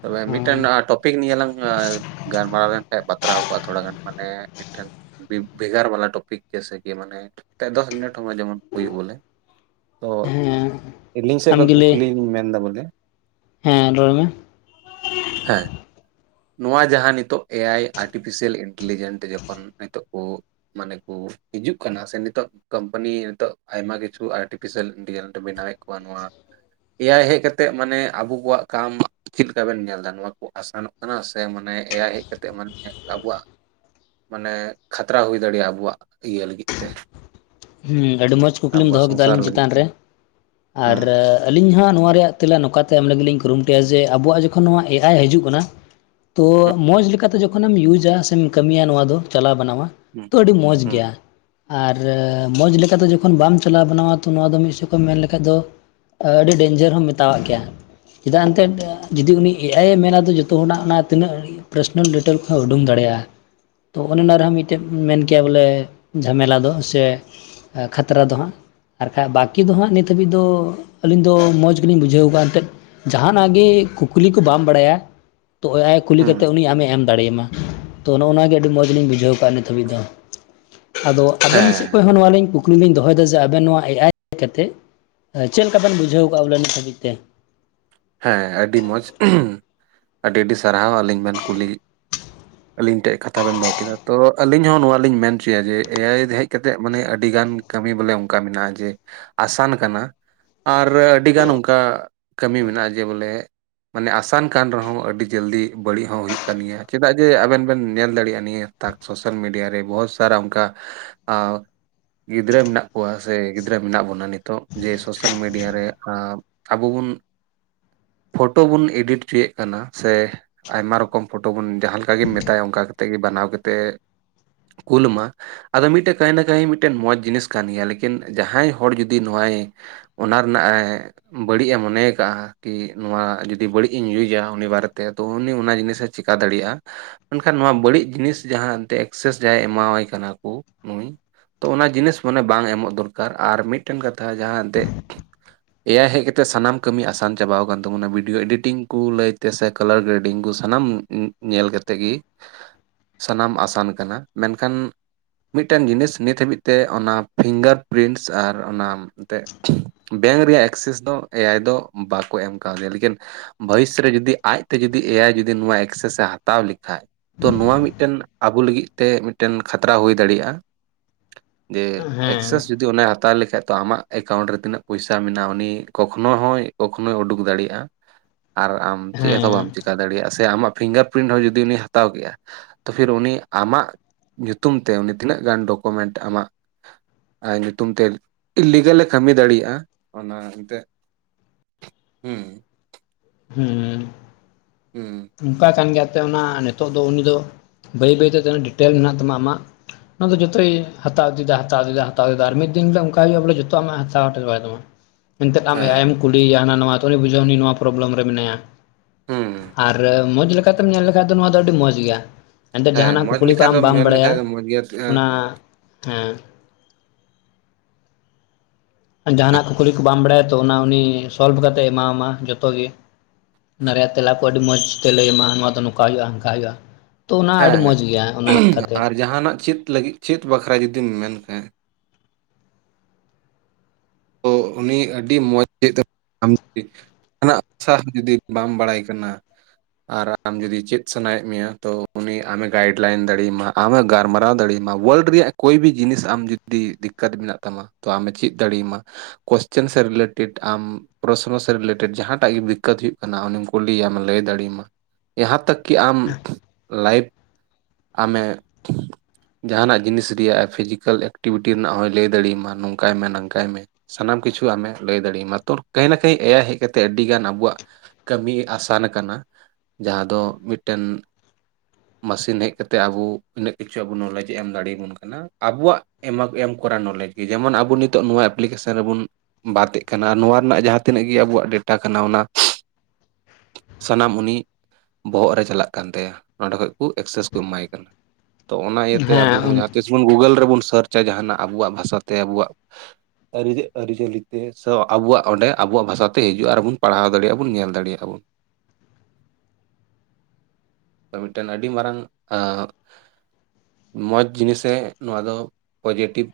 ᱛᱚᱵᱮ ᱢᱤᱫᱴᱮᱱ
ᱦᱮᱸ
ᱴᱚᱯᱤᱠ ᱱᱤᱭᱮᱞᱟᱝ ᱜᱟᱞᱢᱟᱨᱟᱣᱮᱱ [unintelligible] ᱵᱟᱛᱨᱟᱣ ᱠᱚᱜᱼᱟ ᱛᱷᱚᱲᱟ ᱜᱟᱱ ᱢᱟᱱᱮ ᱢᱤᱫᱴᱮᱱ᱾ ᱵᱷᱮᱜᱟᱨ ᱵᱟᱞᱟ ᱴᱚᱯᱤᱠ ᱡᱮᱥᱮᱠᱤ ᱢᱟᱱᱮ ᱫᱚᱥ ᱢᱤᱱᱤᱴ ᱦᱚᱸ ᱡᱮᱢᱚᱱ ᱦᱩᱭᱩᱜ ᱵᱚᱞᱮ, ᱛᱚ
ᱦᱮᱸ
ᱟᱹᱞᱤᱧ ᱥᱮᱫ ᱠᱷᱚᱱ
ᱟᱢᱜᱮ ᱞᱟᱹᱭ
ᱠᱩᱠᱞᱤ ᱞᱤᱧ ᱢᱮᱱᱫᱟ ᱵᱚᱞᱮ?
ᱦᱮᱸ ᱨᱚᱲ ᱢᱮ
ᱦᱮᱸ, ᱱᱚᱣᱟ ᱡᱟᱦᱟᱸ ᱱᱤᱛᱚᱜ ᱮ ᱟᱭ ᱟᱨᱴᱤᱯᱷᱮᱥᱤᱭᱟᱞ ᱤᱱᱴᱮᱞᱤᱡᱮᱱᱴ ᱛᱮ ᱡᱚᱠᱷᱚᱱ ᱱᱤᱛᱚᱜ ᱠᱚ, ᱢᱟᱱᱮ ᱠᱚ ᱦᱤᱡᱩᱜ ᱠᱟᱱᱟ ᱥᱮ ᱱᱤᱛᱚᱜ ᱠᱳᱢᱯᱟᱱᱤ ᱱᱤᱛᱚᱜ ᱟᱭᱢᱟ ᱠᱤᱪᱷᱩ ᱟᱨᱴᱤ, ᱚᱯᱷᱤᱥᱟᱞ ᱤᱱᱴᱤᱞᱤᱡᱮᱱᱰ ᱮ ᱵᱮᱱᱟᱣᱮᱫ ᱠᱚᱣᱟ, ᱱᱚᱣᱟ ᱮᱭᱟᱭ ᱦᱮᱡ ᱠᱟᱛᱮᱜ ᱢᱟᱱᱮ ᱟᱵᱚ ᱠᱚᱣᱟᱜ ᱠᱟᱢ, ᱪᱮᱫ ᱞᱮᱠᱟ ᱵᱮᱱ ᱧᱮᱞ ᱮᱫᱟ ᱱᱚᱣᱟ ᱠᱚ ᱟᱥᱟᱱᱚᱜ ᱠᱟᱱᱟ ᱥᱮ ᱢᱟᱱᱮ ᱮᱭᱟᱭ ᱦᱮᱡ ᱠᱟᱛᱮ ᱢᱟᱱᱮ ᱟᱵᱚᱣᱟᱜ, ᱢᱟᱱᱮ ᱠᱷᱟᱛᱨᱟ ᱦᱩᱭ ᱫᱟᱲᱮᱭᱟᱜᱼᱟ ᱟᱵᱚᱣᱟᱜ ᱤᱭᱟᱹ ᱞᱟᱹᱜᱤᱫ ᱛᱮ?
ᱦᱩᱸ ᱟᱹᱰᱤ ᱢᱚᱸᱡᱽ ᱠᱩᱠᱞᱤᱢ
ᱟᱵᱚᱣᱟᱜ
ᱫᱚᱦᱚ ᱠᱮᱫᱟ
ᱥᱚᱝᱥᱟᱨ
ᱟᱹᱞᱤᱧ
ᱞᱟᱹᱜᱤᱫ
ᱪᱮᱛᱟᱱ
ᱛᱮ
ᱨᱮ ᱟᱨ
ᱦᱩᱸ
ᱟᱹᱞᱤᱧ ᱦᱚᱸ ᱱᱚᱣᱟ ᱨᱮᱭᱟᱜ, ᱛᱮᱞᱟ ᱱᱚᱝᱠᱟᱛᱮ ᱮᱢ ᱞᱟᱹᱜᱤᱫ ᱞᱤᱧ ᱠᱩᱨᱩᱢᱩᱴᱩᱭᱟ ᱡᱮ ᱟᱵᱚᱣᱟᱜ ᱡᱚᱠᱷᱚᱱ ᱱᱚᱣᱟ ᱮ ᱟᱭ ᱦᱤᱡᱩᱜ ᱠᱟᱱᱟ᱾ ᱛᱚ ᱢᱚᱸᱡᱽ ᱞᱮᱠᱟᱛᱮ ᱡᱚᱠᱷᱚᱱᱮᱢ ᱤᱭᱩᱡᱟ ᱥᱮᱢ ᱠᱟᱹᱢᱤᱭᱟ ᱱᱚᱣᱟ ᱫᱚ ᱪᱟᱞᱟᱣ ᱵᱟᱱᱟᱣᱟ᱾
ᱦᱩᱸ,
ᱛᱚ ᱟᱹᱰᱤ ᱢᱚᱡᱽ
ᱦᱩᱸ
ᱜᱮᱭᱟ ᱟᱨ, ᱢᱚᱡᱽ ᱞᱮᱠᱟᱛᱮ ᱡᱚᱠᱷᱚᱱ ᱵᱟᱢ ᱪᱟᱞᱟᱣ ᱵᱟᱱᱟᱣᱟ ᱛᱚ ᱱᱚᱣᱟ ᱫᱚ ᱢᱤᱫ ᱥᱮᱠᱚᱢ ᱢᱮᱱ ᱞᱮᱠᱷᱟᱡ ᱫᱚ᱾ ᱟᱹᱰᱤ ᱰᱮᱧᱡᱟᱨ ᱦᱚᱸᱢ ᱢᱮᱛᱟᱣᱟᱜ ᱠᱮᱭᱟ᱾ ᱪᱮᱫᱟᱜ ᱮᱱᱛᱮᱫ ᱡᱩᱫᱤ ᱩᱱᱤ ᱮ ᱟᱭ ᱮ ᱢᱮᱱᱟ ᱡᱮ ᱡᱚᱛᱚ ᱦᱚᱲᱟᱜ ᱚᱱᱟ ᱛᱤᱱᱟᱹᱜ, ᱯᱟᱨᱥᱚᱱᱟᱞ ᱰᱤᱴᱮᱞ ᱠᱚᱦᱚᱸᱭ ᱩᱰᱩᱝ ᱫᱟᱲᱮᱭᱟᱜᱼᱟ᱾ ᱛᱚ ᱚᱱᱮ ᱚᱱᱟ ᱨᱮᱦᱚᱸ ᱢᱤᱫᱴᱮᱡ ᱢᱮᱱ ᱠᱮᱭᱟ ᱵᱚᱞᱮ ᱡᱷᱟᱢᱮᱞᱟ ᱫᱚ ᱥᱮ? ᱠᱷᱟᱛᱨᱟ ᱫᱚ ᱦᱟᱸᱜ᱾ ᱟᱨ ᱠᱷᱟᱡ ᱵᱟᱠᱤ ᱫᱚ ᱦᱟᱸᱜ ᱱᱤᱛ ᱦᱟᱹᱵᱤᱡ ᱫᱚ ᱟᱹᱞᱤᱧ ᱫᱚ ᱢᱚᱡᱽ ᱜᱮᱞᱤᱧ ᱵᱩᱡᱷᱟᱹᱣ ᱟᱠᱟᱜᱼᱟ ᱮᱱᱛᱮᱫ᱾ ᱡᱟᱦᱟᱱᱟᱜ ᱜᱮ ᱠᱩᱠᱞᱤ ᱠᱚ ᱵᱟᱢ ᱵᱟᱲᱟᱭᱟ? ᱛᱚ ᱮ ᱟᱭ ᱠᱩᱞᱤ
ᱦᱩᱸ
ᱠᱟᱛᱮ ᱩᱱᱤ ᱟᱢᱮ ᱮᱢ ᱫᱟᱲᱮᱭᱟᱢᱟ ᱛᱚ ᱱᱚᱜᱚ ᱱᱚᱣᱟ ᱜᱮ ᱟᱹᱰᱤ ᱢᱚᱡᱽ ᱞᱤᱧ ᱵᱩᱡᱷᱟᱹᱣ ᱠᱟᱜ-ᱟ᱾ [inaudible] ᱟᱫᱚ ᱟᱵᱮᱱ ᱥᱮᱫ? ᱠᱷᱚᱱ
ᱦᱮᱸ
ᱦᱚᱸ ᱱᱚᱣᱟ ᱞᱤᱧ ᱠᱩᱠᱞᱤ ᱞᱤᱧ ᱫᱚᱦᱚᱭᱮᱫᱟ ᱡᱮ ᱟᱵᱮᱱ ᱱᱚᱣᱟ ᱮ ᱟᱭ ᱠᱟᱛᱮ? ᱪᱮᱫ ᱞᱮᱠᱟ ᱵᱮᱱ ᱵᱩᱡᱷᱟᱹᱣ ᱠᱟᱜᱼᱟ ᱵᱚᱞᱮ ᱱᱤᱛ ᱦᱟᱹᱵᱤᱡ ᱛᱮ?
ᱦᱮᱸ ᱟᱹᱰᱤ ᱢᱚᱡᱽ ᱟᱹᱰᱤ ᱟᱹᱰᱤ ᱥᱟᱨᱦᱟᱣ ᱟᱹᱞᱤᱧ ᱵᱮᱱ ᱠᱩᱞᱤ?
[unintelligible]
ᱟᱞᱤᱧ ᱴᱷᱮᱡ ᱠᱟᱛᱷᱟ ᱵᱮᱱ ᱫᱚᱦᱚ ᱠᱮᱫᱟ᱾ ᱛᱚ ᱟᱹᱞᱤᱧ ᱦᱚᱸ ᱱᱚᱣᱟ ᱞᱤᱧ ᱢᱮᱱ ᱚᱪᱚᱭᱟ ᱡᱮ ᱮ ᱟᱭ ᱦᱮᱡ ᱠᱟᱛᱮᱜ ᱢᱟᱱᱮ ᱟᱹᱰᱤᱜᱟᱱ, ᱠᱟᱹᱢᱤ ᱵᱚᱞᱮ ᱚᱱᱠᱟ ᱢᱮᱱᱟᱜᱼᱟ ᱡᱮ ᱟᱥᱟᱱ ᱠᱟᱱᱟ᱾ ᱟᱨ ᱟᱹᱰᱤᱜᱟᱱ ᱚᱱᱠᱟ ᱠᱟᱹᱢᱤ ᱢᱮᱱᱟᱜᱼᱟ ᱡᱮ ᱵᱚᱞᱮ? ᱢᱟᱱᱮ ᱟᱥᱟᱱ ᱠᱟᱱ ᱨᱮᱦᱚᱸ ᱟᱹᱰᱤ ᱡᱚᱞᱫᱤ ᱵᱟᱹᱲᱤᱡ ᱦᱚᱸ ᱦᱩᱭᱩᱜ ᱠᱟᱱ ᱜᱮᱭᱟ ᱪᱮᱫᱟᱜ ᱡᱮ ᱟᱵᱮᱱ ᱵᱮᱱ ᱧᱮᱞ ᱫᱟᱲᱮᱭᱟᱜᱼᱟ ᱱᱤᱭᱟᱹ, ᱛᱟᱠ ᱥᱳᱥᱟᱞ ᱢᱤᱰᱤᱭᱟ ᱨᱮ ᱵᱚᱦᱚᱛ ᱥᱟᱨᱟ ᱚᱝᱠᱟ ᱟ ᱜᱤᱫᱽᱨᱟᱹ ᱢᱮᱱᱟᱜ ᱠᱚᱣᱟ ᱥᱮ ᱜᱤᱫᱽᱨᱟᱹ ᱢᱮᱱᱟᱜ ᱵᱚᱱᱟ ᱱᱤᱛᱚᱜ ᱡᱮ ᱥᱳᱥᱟᱞ ᱢᱤᱰᱤᱭᱟ ᱨᱮ ᱟᱵ ᱟᱵᱚ ᱵᱚᱱ, ᱯᱷᱳᱴᱳ ᱵᱚᱱ ᱮᱰᱤᱴ ᱪᱚᱭᱮᱫ ᱠᱟᱱᱟ ᱥᱮ? ᱟᱭᱢᱟ ᱨᱚᱠᱚᱢ ᱯᱷᱳᱴᱳ ᱵᱚᱱ ᱡᱟᱦᱟᱸ ᱞᱮᱠᱟ ᱜᱮᱢ ᱢᱮᱛᱟᱭᱟ ᱚᱱᱠᱟ ᱠᱟᱛᱮᱫ ᱜᱮ ᱵᱮᱱᱟᱣ ᱠᱟᱛᱮᱫ ᱠᱩᱞ ᱟᱢᱟ᱾ ᱟᱫᱚ ᱢᱤᱫᱴᱮᱱ ᱠᱟᱹᱦᱱᱟ ᱠᱟᱹᱦᱤ ᱢᱤᱫᱴᱮᱱ ᱢᱚᱸᱡᱽ ᱡᱤᱱᱤᱥ ᱠᱟᱱ ᱜᱮᱭᱟ ᱞᱮᱠᱤᱱ ᱡᱟᱦᱟᱸᱭ ᱦᱚᱲ ᱡᱩᱫᱤ ᱱᱚᱟᱭ, ᱚᱱᱟ ᱨᱮᱱᱟᱜ ᱮ ᱵᱟᱹᱲᱤᱡᱼ ᱮ ᱢᱚᱱᱮ ᱠᱟᱜᱼᱟ, ᱠᱤ ᱱᱚᱣᱟ ᱡᱩᱫᱤ ᱵᱟᱹᱲᱤᱡ ᱤᱧ ᱤᱭᱩᱡᱟ ᱩᱱᱤ ᱵᱟᱨᱮᱛᱮ ᱛᱚ ᱩᱱᱤ ᱚᱱᱟ ᱡᱤᱱᱤᱥᱮ ᱪᱮᱠᱟ ᱫᱟᱲᱮᱭᱟᱜᱼᱟ᱾ ᱢᱮᱱᱠᱷᱟᱱ ᱱᱚᱣᱟ ᱵᱟᱹᱲᱤᱡ ᱡᱤᱱᱤᱥ ᱡᱟᱦᱟᱸ ᱮᱱᱛᱮᱡ ᱮᱠᱥᱮᱥ ᱡᱟᱦᱟᱸᱭ ᱮᱢᱟᱣᱟᱭ ᱠᱟᱱᱟ ᱠᱚ ᱱᱩᱭ, ᱚᱱᱟ ᱡᱤᱱᱤᱥ ᱢᱟᱱᱮ ᱵᱟᱝ ᱮᱢᱚᱜ ᱫᱚᱨᱠᱟᱨ ᱟᱨ ᱢᱤᱫᱴᱮᱱ ᱠᱟᱛᱷᱟ ᱡᱟᱦᱟᱸ ᱫᱮᱡ, ᱮᱭᱟᱭ ᱦᱮᱡ ᱠᱟᱛᱮ ᱥᱟᱱᱟᱢ ᱠᱟᱹᱢᱤ ᱟᱥᱟᱱ, ᱪᱟᱵᱟᱟᱣ ᱠᱟᱱ ᱛᱟᱵᱚᱱᱟ ᱵᱷᱤᱰᱤᱭᱳ ᱮᱰᱤᱴᱤᱝ ᱠᱚ ᱞᱟᱹᱭ ᱛᱮ ᱥᱮ ᱠᱟᱞᱟᱨ ᱜᱨᱮᱰᱤᱝ ᱠᱚ ᱥᱟᱱᱟᱢ ᱧᱮᱞ ᱠᱟᱛᱮ ᱜᱮ, ᱥᱟᱱᱟᱢ ᱟᱥᱟᱱ ᱠᱟᱱᱟ ᱢᱮᱱᱠᱷᱟᱱ? ᱢᱤᱫᱴᱮᱱ ᱡᱤᱱᱤᱥ ᱱᱤᱛ ᱦᱟᱹᱵᱤᱡ ᱛᱮ ᱚᱱᱟ ᱯᱷᱤᱝᱜᱟᱨ ᱯᱨᱤᱱᱥ ᱟᱨ ᱚᱱᱟ, ᱛᱮᱫ ᱵᱮᱝᱠ ᱨᱮᱭᱟᱜ ᱮᱠᱥᱮᱥ ᱫᱚ ᱮᱭᱟᱭ ᱫᱚ ᱵᱟᱠᱚ ᱮᱢ ᱠᱟᱣᱫᱮᱭᱟ ᱞᱮᱠᱤᱱ? ᱵᱷᱚᱭᱤᱥ ᱨᱮ ᱡᱩᱫᱤ ᱟᱡᱛᱮ ᱡᱩᱫᱤ ᱮᱭᱟᱭ ᱡᱩᱫᱤ ᱱᱚᱣᱟ ᱮᱠᱥᱮᱥ ᱮ ᱦᱟᱛᱟᱣ ᱞᱮᱠᱷᱟᱡ? ᱛᱚ ᱱᱚᱣᱟ ᱢᱤᱫᱴᱮᱱ ᱟᱵᱚ ᱞᱟᱹᱜᱤᱫ ᱛᱮ ᱢᱤᱫᱴᱮᱱ ᱠᱷᱟᱛᱨᱟ ᱦᱩᱭ ᱫᱟᱲᱮᱭᱟᱜᱼᱟ᱾ ᱡᱮ
ᱦᱮᱸ
ᱮᱠᱥᱮᱥ ᱡᱩᱫᱤ ᱚᱱᱟᱭᱟᱫ, ᱛᱟᱦᱚᱞᱮ ᱠᱷᱟᱡ ᱛᱚ ᱟᱢᱟᱜ ᱮᱠᱟᱣᱩᱸᱴ ᱨᱮ ᱛᱤᱱᱟᱹᱜ ᱯᱚᱭᱥᱟ ᱢᱮᱱᱟᱜᱼᱟ ᱩᱱᱤ ᱠᱚᱠᱷᱚᱱᱚ ᱦᱚᱸᱭ ᱠᱚᱠᱷᱚᱱᱳᱭ ᱩᱰᱩᱠ ᱫᱟᱲᱮᱭᱟᱜᱼᱟ ᱟᱨ ᱟᱢ ᱪᱮᱫ
ᱦᱮᱸ
ᱦᱚᱸᱛᱚ ᱵᱟᱢ ᱪᱮᱠᱟ ᱫᱟᱲᱮᱭᱟᱜᱼᱟ᱾ ᱥᱮ ᱟᱢᱟᱜ ᱯᱷᱤᱝᱜᱟᱨ ᱯᱨᱤᱱᱴ ᱦᱚᱸ ᱡᱩᱫᱤ ᱩᱱᱤᱭ ᱦᱟᱛᱟᱣ ᱠᱮᱜᱼᱟᱭ, ᱛᱚ ᱯᱷᱤᱨ ᱩᱱᱤ ᱟᱢᱟᱜ ᱧᱩᱛᱩᱢ ᱛᱮ ᱩᱱᱤ ᱛᱤᱱᱟᱹᱜ ᱜᱟᱱ ᱰᱚᱠᱳᱢᱮᱱᱴ ᱟᱢᱟᱜ ᱟᱨ ᱧᱩᱛᱩᱢ ᱛᱮ ᱞᱤᱜᱟᱹᱞᱮ ᱠᱟᱹᱢᱤ ᱫᱟᱲᱮᱭᱟᱜᱼᱟ ᱚᱱᱟ ᱮᱱᱛᱮᱫ ᱦᱩᱸ
ᱦᱩᱸᱻ
ᱦᱩᱸ
ᱚᱱᱠᱟ ᱠᱟᱱ ᱜᱮᱭᱟ ᱛᱚ ᱚᱱᱟ ᱱᱤᱛᱚᱜ ᱫᱚ ᱩᱱᱤ ᱫᱚ ᱵᱟᱹᱭ ᱵᱟᱹᱭ ᱛᱤᱱᱟ. ᱜ ᱰᱤᱴᱮᱞ ᱢᱮᱱᱟᱜ ᱛᱟᱢᱟ ᱟᱢᱟᱜ ᱚᱱᱟ ᱫᱚ ᱡᱚᱛᱚᱭ ᱦᱟᱛᱟᱣ ᱤᱫᱤ ᱮᱫᱟ ᱦᱟᱛᱟᱣ ᱤᱫᱤ ᱮᱫᱟ ᱦᱟᱛᱟᱣ ᱮᱫᱟ ᱟᱨ ᱢᱤᱫ ᱫᱤᱱ ᱫᱚ ᱚᱱᱠᱟ ᱦᱩᱭᱩᱜᱼᱟ ᱵᱚᱞᱮ ᱡᱚᱛᱚ ᱟᱢᱟᱜ ᱦᱟᱛᱟᱣ ᱴᱟᱞᱵᱟ ᱛᱟᱢᱟ᱾ ᱢᱮᱱᱛᱮᱫ ᱟᱢ ᱮᱭᱟᱭ
ᱦᱮᱸ
ᱮᱢ ᱠᱩᱞᱤᱭᱮᱭᱟ ᱦᱟᱱᱟ ᱱᱚᱣᱟ ᱛᱷᱩᱲᱤ ᱵᱩᱡᱷᱟ. ᱣᱟ ᱩᱱᱤ ᱱᱚᱣᱟ ᱯᱨᱚᱵᱞᱮᱢ ᱨᱮ ᱢᱮᱱᱟᱭᱟ᱾
ᱦᱩᱸ
ᱟᱨ ᱢᱚᱡᱽ ᱞᱮᱠᱟᱛᱮᱢ ᱧᱮᱞ ᱞᱮᱠᱷᱟᱡ ᱫᱚ ᱱᱚᱣᱟ ᱫᱚ ᱟᱹᱰᱤ ᱢᱚᱸᱡᱽ ᱜᱮᱭᱟ ᱮᱱᱛᱮᱜ
ᱦᱮᱸ
ᱡᱟᱦᱟᱱᱟᱜ
ᱢᱚᱸᱡᱽ
ᱠᱩᱠᱞᱤ ᱠᱚ
ᱞᱮᱠᱟ
ᱟᱢ
ᱫᱚᱢ
ᱵᱟᱢ
ᱧᱮᱞ
ᱵᱟᱲᱟᱭᱟ
ᱞᱮᱠᱷᱟᱡ ᱫᱚ ᱢᱚᱸᱡᱽ ᱜᱮᱭᱟ
ᱚᱱᱟ ᱦᱮᱸ
ᱦᱮᱸ
ᱡᱟᱦᱱᱟᱜ ᱠᱩᱠᱞᱤ ᱠᱚ ᱵᱟᱢ ᱵᱟᱲᱟᱭᱟ ᱛᱚ ᱚᱱᱟ ᱩᱱᱤ ᱥᱚᱞᱵᱷ ᱠᱟᱛᱮᱫ ᱮ ᱮᱢᱟᱣ ᱟᱢᱟ ᱡᱚᱛᱚ ᱜᱮ ᱚᱱᱟ ᱨᱮᱱᱟᱜ ᱛᱮᱞᱟ ᱠᱚ ᱟᱹᱰᱤ ᱢᱚᱸᱡᱽ ᱛᱮ ᱞᱟᱹᱭ ᱟᱢᱟ ᱱᱚᱣᱟ ᱫᱚ ᱱᱚᱝᱠᱟ ᱦᱩᱭᱩᱜᱼᱟ ᱦᱟᱝᱠᱟ ᱦᱩᱭᱩᱜᱼᱟ᱾ ᱛᱚ ᱚᱱᱟ ᱟᱹᱰᱤ
ᱦᱮᱸ
ᱢᱚᱡᱽ ᱜᱮᱭᱟ ᱚᱱᱟ ᱞᱮᱠᱟᱛᱮ
ᱟᱨ ᱡᱟᱦᱟᱸᱟᱱᱟᱜ ᱪᱮᱫ ᱞᱟᱹᱜᱤᱫ ᱪᱮᱫ ᱵᱟᱠᱷᱨᱟ ᱡᱩᱫᱤᱢ ᱢᱮᱱ ᱠᱷᱟᱱ, ᱛᱚ ᱩᱱᱤ ᱟᱹᱰᱤ ᱢᱚᱸᱡᱽ ᱛᱮᱫᱚ [unintelligible] ᱩᱱᱟᱜ ᱩᱛᱥᱟᱦᱚ ᱡᱩᱫᱤ ᱵᱟᱢ ᱵᱟᱲᱟᱭ ᱠᱟᱱᱟ, ᱟᱨ ᱟᱢ ᱡᱩᱫᱤ ᱪᱮᱫ ᱥᱟᱱᱟᱭᱮᱫ ᱢᱮᱭᱟ ᱛᱚ ᱩᱱᱤ ᱟᱢᱮ ᱜᱟᱭᱤᱰ ᱞᱟᱭᱤᱱ ᱫᱟᱲᱮᱭ ᱟᱢᱟ, ᱟᱢᱮ ᱜᱟᱞᱢᱟᱨᱟᱣ ᱫᱟᱲᱮᱭᱟᱢᱟ ᱳᱣᱟᱨᱞᱰ ᱨᱮᱭᱟᱜ ᱠᱳᱭᱵᱤ ᱡᱤᱱᱤᱥ ᱟᱢ ᱡᱩᱫᱤ ᱫᱤᱠᱠᱟᱛ ᱢᱮᱱᱟᱜ ᱛᱟᱢᱟ ᱛᱚ ᱟᱢᱮ ᱪᱮᱫ ᱫᱟᱲᱮᱭᱟᱢᱟ ᱠᱚᱥᱪᱮᱱ ᱥᱮ ᱨᱤᱞᱮᱴᱮᱰ ᱟᱢ ᱯᱨᱚᱥᱱᱚ ᱥᱮ ᱨᱤᱞᱮᱴᱮᱰ ᱡᱟᱦᱟᱸᱴᱟᱜ ᱜᱮ ᱫᱤᱠᱠᱟᱛ ᱦᱩᱭᱩᱜ ᱠᱟᱱᱟ ᱩᱱᱤᱢ ᱠᱩᱞᱤᱭᱮᱭᱟ ᱞᱟᱹᱭ ᱫᱟᱲᱮᱭᱟᱢᱟ ᱡᱟᱦᱟᱸ ᱛᱟᱠ ᱠᱤ ᱟᱢ ᱞᱟᱭᱤᱯᱷ ᱟᱢᱮ ᱡᱟᱦᱟᱱᱟᱜ ᱡᱤᱱᱤᱥ ᱨᱮᱭᱟᱜ ᱯᱷᱤᱡᱤᱠᱮᱞ ᱮᱠᱴᱤᱵᱷᱤᱴᱤ ᱨᱮᱱᱟᱜ ᱦᱚᱸᱭ ᱞᱟᱹᱭ ᱫᱟᱲᱮᱭᱟᱢᱟ ᱱᱚᱝᱠᱟᱭ ᱢᱮ ᱱᱟᱝᱠᱟᱭ ᱢᱮ᱾ ᱥᱟᱱᱟᱢ ᱠᱤᱪᱷᱩ ᱟᱢᱮ ᱞᱟᱹᱭ ᱫᱟᱲᱮᱭᱟᱢᱟ ᱛᱚ ᱠᱟᱹᱦᱤ ᱱᱟ ᱠᱟᱹᱦᱤ ᱮᱭᱟᱭ ᱦᱮᱡ ᱠᱟᱛᱮᱫ ᱟᱹᱰᱤ ᱜᱟᱱ ᱟᱵᱚᱣᱟᱜ ᱠᱟᱹᱢᱤ ᱟᱥᱟᱱ ᱟᱠᱟᱱᱟ ᱡᱟᱦᱟᱸ ᱫᱚ ᱢᱤᱫᱴᱮᱱ ᱢᱮᱥᱤᱱ ᱦᱮᱡ ᱡᱟᱛᱮ ᱟᱵᱚ ᱩᱱᱟᱹᱜ ᱠᱤᱪᱷᱩ ᱟᱵᱚ ᱱᱚᱞᱮᱡ ᱮᱢ ᱫᱟᱲᱮᱭᱟᱵᱚᱱ ᱠᱟᱱᱟ᱾ ᱟᱵᱚᱣᱟᱜ ᱮᱢᱟᱜ ᱮᱢ ᱠᱚᱨᱟ ᱱᱚᱞᱮᱡᱽ ᱜᱮ ᱡᱮᱢᱚᱱ ᱟᱵᱚ ᱱᱤᱛᱚᱜ ᱱᱚᱣᱟ ᱮᱯᱞᱤᱠᱮᱥᱚᱱ ᱨᱮᱵᱚᱱ ᱵᱟᱫ ᱮᱜ ᱠᱟᱱᱟ ᱱᱚᱣᱟ ᱨᱮᱱᱟᱜ ᱡᱟᱦᱟᱸ ᱛᱤᱱᱟᱹᱜ ᱜᱮ ᱟᱵᱚᱣᱟᱜ ᱰᱮᱴᱟ ᱠᱟᱱᱟ ᱚᱱᱟ ᱥᱟᱱᱟᱢ ᱩᱱᱤ ᱵᱚᱦᱚᱜ ᱨᱮ ᱪᱟᱞᱟᱜ ᱠᱟᱱ ᱛᱟᱭᱟ ᱚᱸᱰᱮ ᱠᱷᱚᱡ ᱠᱚ ᱮᱠᱥᱮᱥ ᱮᱢᱟᱭ ᱠᱟᱱᱟ ᱛᱚ ᱚᱱᱟ ᱤᱭᱟᱹᱛᱮ ᱟᱵᱚ ᱦᱚᱸ
ᱦᱮᱸ
ᱡᱟᱸᱦᱟ ᱛᱤᱥ ᱵᱳᱱ ᱜᱩᱜᱳᱞ ᱨᱮᱵᱚᱱ ᱥᱟᱨᱪᱟ ᱡᱟᱦᱟᱱᱟᱜ ᱟᱵᱚᱣᱟᱜ ᱵᱷᱟᱥᱟᱛᱮ ᱟᱵᱚᱣᱟᱜ ᱟᱹᱨᱤᱪᱟᱹᱞᱤ ᱛᱮ ᱟᱵᱚᱣᱟᱜ ᱚᱸᱰᱮ ᱟᱵᱚᱣᱟᱜ ᱵᱷᱟᱥᱟ ᱛᱮ ᱦᱤᱡᱩᱜᱼᱟ ᱟᱨᱵᱚᱱ ᱯᱟᱲᱦᱟᱣ ᱫᱟᱲᱮᱭᱟᱜᱼᱟ ᱵᱚᱱ ᱧᱮᱞ ᱫᱟᱲᱮᱭᱟᱜᱼᱟ ᱵᱚᱱ᱾
[inaudible]
ᱢᱤᱫᱴᱮᱱ ᱟᱹᱰᱤ ᱢᱟᱨᱟᱝ ᱢᱚᱸᱡᱽ ᱡᱤᱱᱤᱥᱮ ᱱᱚᱣᱟ ᱫᱚ ᱯᱚᱡᱮᱴᱤᱵᱽ